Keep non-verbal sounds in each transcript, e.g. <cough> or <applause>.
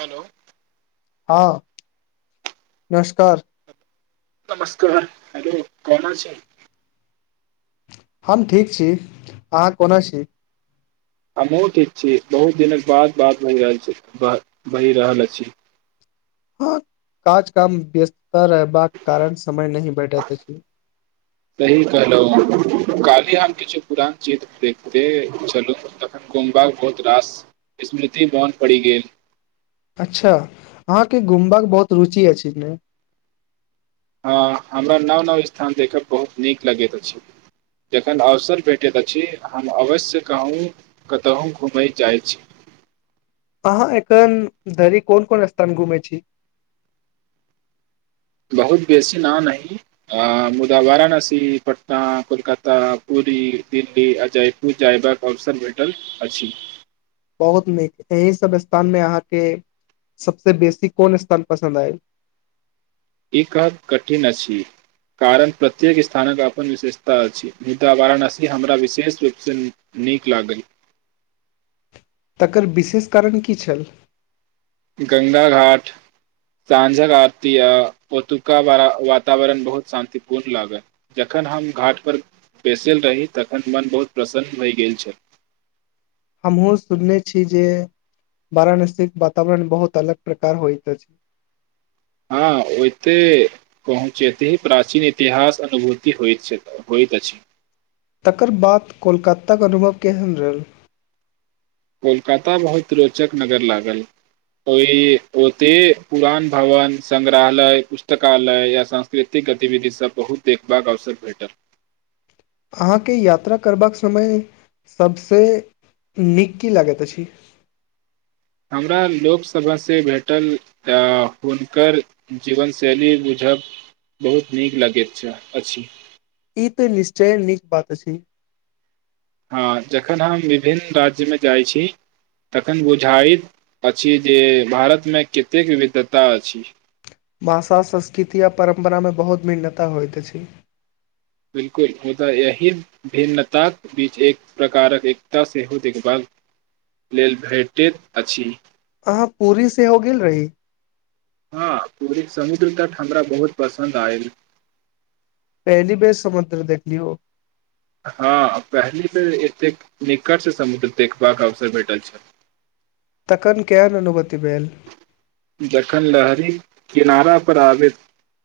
hello हँ नमस्कार नमस्कार हेलो कोन अछि हम ठीक छी अहाँ कोना छी हमहुूँ ठीक छी बहुत दिनक बाद बात बहि रहल छै बहि रहल अछि हँ काज काम बेस तऽ बाग कारण समय नहि भेटैत अछि सही कहलहुँ काल्हि हम किछु पुरान चित्र देखते छलहुँ तखन गोमबा बहुत रास स्मृति मोन पड़ि गेल अच्छा अहाँके घुमबाक बहुत रुचि अछि ने हँ हमरा नव नव स्थान देखय बहुत नीक लगैत अछि जखन अवसर भेटैत अछि हम अवश्य कहूँ कतहुँ घूमय जाइत छी अहाँ एखन धरि कोन कोन स्थान घुमै छी बहुत बेसी न नही आ मुदा वाराणसी पटना कोलकाता पूरी दिल्ली अ जयपुर जायबक अवसर भेटल अछि बहुत नीक एहि सभ स्थानमे अहाँके सभसँ बेसी कोन स्थान पसन्द आयल ई कहब कठिन अछि कारण प्रत्येक स्थानक अपन विशेषता अछि मुदा वाराणसी हमरा विशेष रूपसँ नीक लागल तकर विशेष कारण की छल गङ्गा घाट साँझक आरती आ ओतुका ब वातावरण बहुत शान्तिपूर्ण लागल जखन हम घाट पर बैसल रही तखन मन बहुत प्रसन्न भय गेल छै हमहुँ सुनने छी जे वाराणसीके वातावरण बहुत अलग प्रकार होइत अछि हँ ओते पहुँचते ही प्राचीन इतिहास अनुभूति हो होइत अछि तकर बाद कोलकाताक अनुभव केहनरल कोलकाता बहुत रोचक नगर लागल ओहि ओते पुरान भवन संग्रहालय पुस्तकालय या सांस्कृतिक गतिविधिसभ बहुत देखबाक अवसर भेटल अहाँके यात्रा करबाक समय सभसँ नीक की लागैत अछि हमरा लोकसभासँ भेटल हुनकर जीवन शैली बुझब बहुत नीक लगैत अछि ई तऽ निश्चय नीक बात अछि हँ जखन हम विभिन्न राज्यमे जाइ छी तखन बुझाइत अछि जे भारतमे कतेक विविधता अछि भाषा संस्कृति आ परम्परामे बहुत भिन्नता होइत अछि बिलकुल मुदा एहि भिन्नताक बीच एक प्रकारक एकता सेहो देखभाल लेल भेटैत अछि अहाँ पुरी सेहो गेल रही हँ पूरी समुद्र तट हमरा बहुत पसन्द आयल पहली बेर समुद्र देखलियो हँ पहिले बेर एतेक निकटसँ समुद्र देखबाक अवसर भेटल छल तखन केहन अनुभूति भेल जखन लहरी किनारा पर आबैत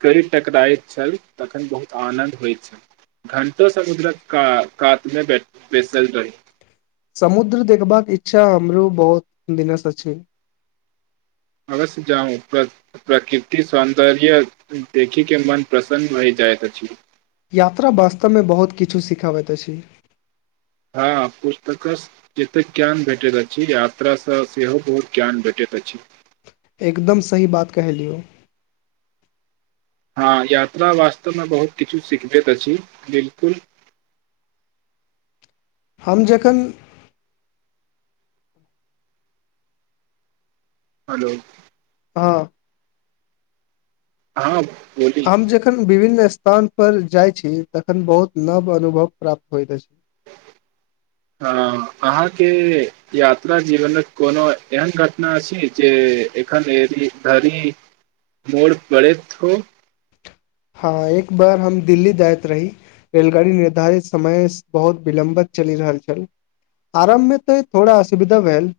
करी टकराइत छल तखन बहुत आनन्द होइत छल घंटो समुद्रक का कातमे ब बैसल रही समुद्र देखबाक इच्छा हमरो बहुत दिनसँ छै अवश्य जाउ प्रकृति सौन्दर्य देखिके मन प्रसन्न भय जाइत अछि यात्रा वास्तवमे बहुत किछु सिखाबैत अछि हँ पुस्तकसँ जतेक ज्ञान भेटैत अछि यात्रासँ सेहो बहुत ज्ञान भेटैत अछि एकदम सही बात कहलियै हँ यात्रा वास्तवमे बहुत किछु सिखबैत अछि बिलकुल हम जखन हेलो हँ हँ बोली हम जेखन विभन्न स्थान पर जाय छी तखन बहुत नव अनुभव प्राप्त होयत अछि हँ अहाँके यात्रा जीवनक कोनो एहन घटना अछि जे एखन धरि मोन पड़ैत हो हँ एक बार हम दिल्ली जाइत रही रेलगाड़ी निर्धारित समयसं बहुत विलम्बत चलि रहल छल आरम्भमे तऽ थोड़ा असुविधा भेल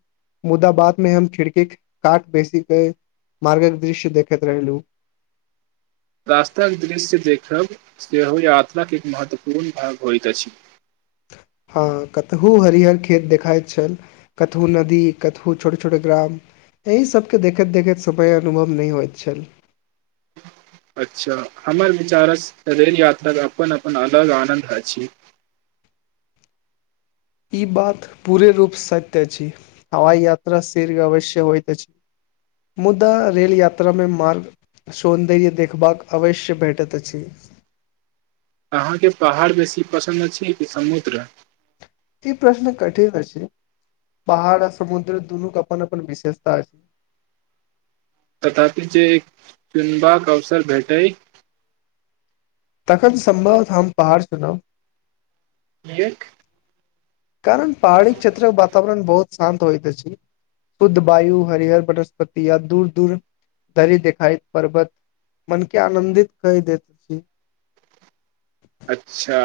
मुदा बादमे हम खिड़कीक कात बेसी क' मार्गक दृश्य देखैत रहलहुँ रास्ताक दृश्य देखब सेहो यात्राके एक महत्वपूर्ण भाग होइत अछि हँ कतहु हरिहर खेत देखाइत छल कतहु नदी कतहु छोट छोट ग्राम एहि सभके देखैत देखैत समय अनुभव नहि होइत छल अच्छा हमर विचारसँ रेल यात्राक अपन अपन अलग आनन्द अछि ई बात पूरे रूप सत्य अछि हवाई यात्रा शीघ्र अवश्य होइत अछि मुदा रेल यात्रामे मार्ग सौन्दर्य देखबाक अवश्य भेटत अछि अहाँके पहाड़ बेसी पसन्द अछि की समुद्र ई प्रश्न कठिन अछि पहाड़ आ समुद्र दुनूक अपन अपन विशेषता तथापि जे एक चुनबाक अवसर भेटैत तखन सम्भव हम पहाड़ चुनब एक कारण पहाड़ी क्षेत्रक वातावरण बहुत शान्त होइत अछि शुद्ध वायु हरिहर वनस्पति या दूर दूर धरि देखाईत पर्वत मनके आनन्दित कए दैत छी अच्छा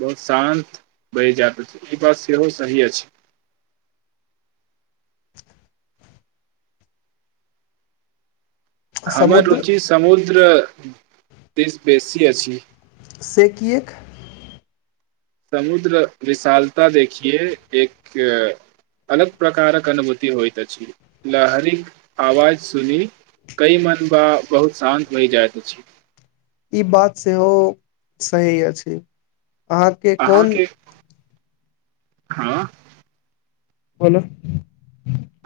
बहुत शान्त बहि जात अछि ई बात सेहो सही अछि हमर समुद्र रुचि समूद द्र देश बेसी अछि से किएक समुद्र विशालता देखिये एक अलग प्रकारक अनुभूति होइत अछि लहरीक आवाज सुनी कई मन बा बहुत शान्त भयी जाइत अछि ई बात सेहो सही अछि अहाँके कोन अहाँके हँ बोलू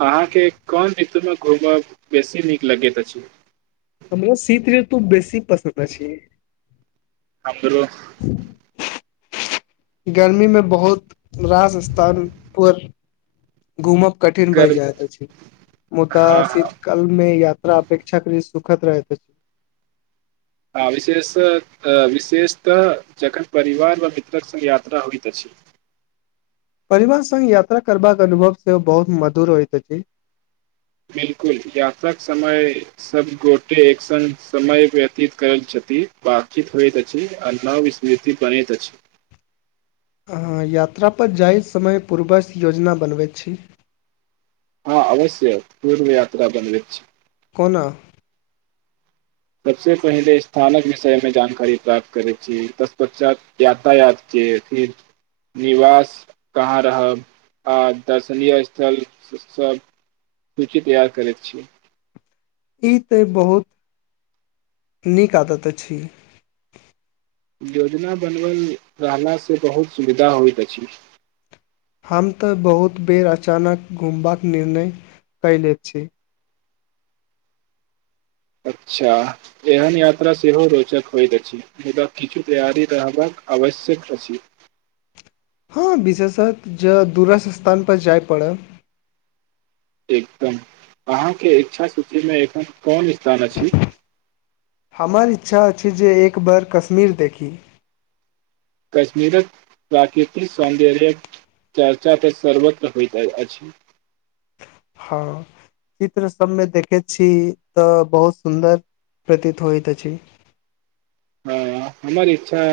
अहाँके कोन रीतुमे घूमब बेसी नीक लगैत अछि हमरा शीत ऋतु बेसी पसन्द अछि हमरो गर्मीमे बहुत रास घूमब कठिन भय गर जाइत अछि मुदा हँ हँ शीत कालमे यात्रा अपेक्षाकरी सुखद रहैत अछि आ विशेष विशेषतः जखन परिवार व मित्रक संग यात्रा होइत अछि परिवार सङ्ग यात्रा करबाक अनुभव सेहो बहुत मधुर होइत अछि बिल्कुल यात्राक समय सभगोटे एक सङ्ग समय व्यतीत करैत छथि बातचीत होइत अछि आ नव अहाँ यात्रापर जाहि समय पूर्वज्त योजना बनबैत छी हँ अवश्य पूर्व यात्रा बनबैत छि कोना सबस पहिले स्थानक विषयमे जानकारी प्राप्त करैत छी ततपश्चात यातायात के फिर निवास कहाँ रहब आ दर्शनीय स्थल सब सूची तैयार करैत छी ई तऽ बहुत नीक आदत अछि योजना बनओल रहलाँ से बहुत सुविधा होइत अछि हम तऽ बहुत बेर अचानक घुमबाक निर्णय कयले छी अच्छा एहन यात्रा सेहो रोचक होइत अछि मुदा किछु तैयारी रहबाक आवश्यक अछि हँ विशेषत ज दूरस् स्थानपर जाय पड़य एकदम अहाँके इच्छा सूचीमे एखन कोन स्थान अछि हमार इच्छा अछि जे एक बार कश्मीर देखी कश्मीरक प्राकृतिक सौन्दर्य चर्चा तऽ सर्वत्र होइत अछि हँ चित्र सबमे देखैत छी तऽ बहुत सुन्दर प्रतीत होइत अछि हँ हमर इच्छा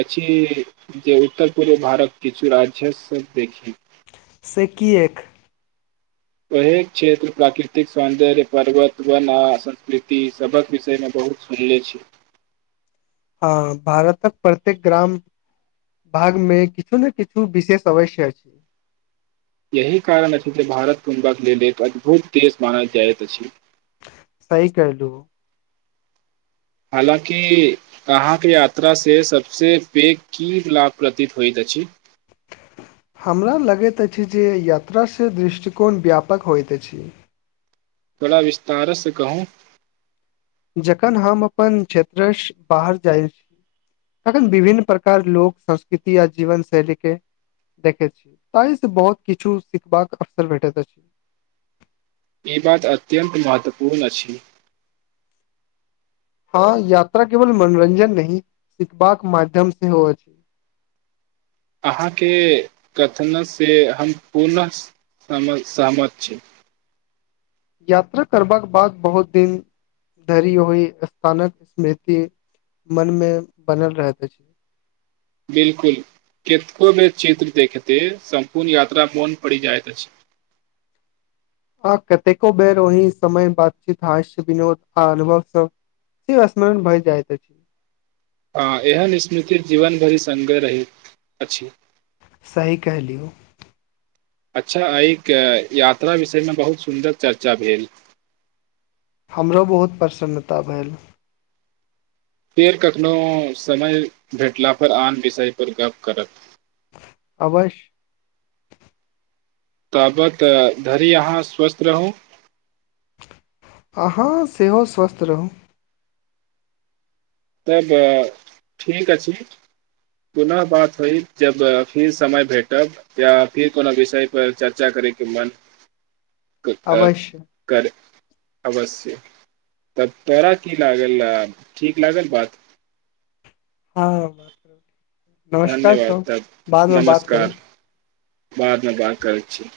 अछि जे उत्तर पूर्व भारत किछु राज्य सभ देखी से कि एक ओह क्षेत्र प्राकृतिक सौन्दर्य पर्वत वना आ संस्कृति सभक विषयमे बहुत सुनले छी हँ भारतक प्रत्येक ग्राम भागमे किछु ने किछु विशेष अवश्य अछि यही कारण अछि जे भारत कुं्बाक लेल एक अद्भुत देश मानल जाइत अछि सही करलू हालाँकि अहाँके यात्रा से सबस पैघ की लाभ प्रतीत होइत अछि हमरा लगैत अछि जे यात्रासँ दृष्टिकोण व्यापक होइत अछि बड़ा विस्तारसँ कहू जखन हम अपन क्षेत्रसँ बाहर जाइत छी तखन विभिन्न प्रकार लोक संस्कृति आ जीवन शैलीक के देखैत छी ताहिसँ बहुत किछु सिखबाक अवसर भेटैत अछि ई बात अत्यन्त महत्वपूर्ण अछि हँ यात्रा केवल मनोरंजन नहिं सिखबाक माध्यम से होअ छै अहाँके कथनसँ हम पुनः सहमत छी यात्रा करबाक बाद बहुत दिन धरि ओहहि स्थानक स्मृति मनमे बनल रहैत अछि बिलकुल कतको बेर चित्र देखते सम्पूर्ण यात्रा मोन पड़ि जाइत अछि आ कतेको बेर ओहि समय बातचीत हास्य विनोोद आ अनुभव सब सेि स्मरण भए जाइत अछि हँ एहन स्मृति जीवन भरि सङ्गे रहैत अछि सही कहहि लियौ अच्छा एक यात्रा विषयमे बहुत सुन्दर चर्चा भेल हमरो बहुत प्रसन्नता भेल फेर कखनोहु समय भेटलापर आन विषयपर गप्प करत अवश ताबत धरि अहाँ स्वस्थ रहू अहाँ सेहो स्वस्थ रहू तब ठीक अछि पुनः बात होय जब फिर समय भेटब या फिर कोनो विषयपर चर्चा करयके मन क आ अवश्य कर <inaudible> अवश्य तब तोरा की लागल ठीक लागल बात <inaudible> नमस्कार धन्यवाद त तब बादमे बात करे नमस्कार बादमे बाद करै छी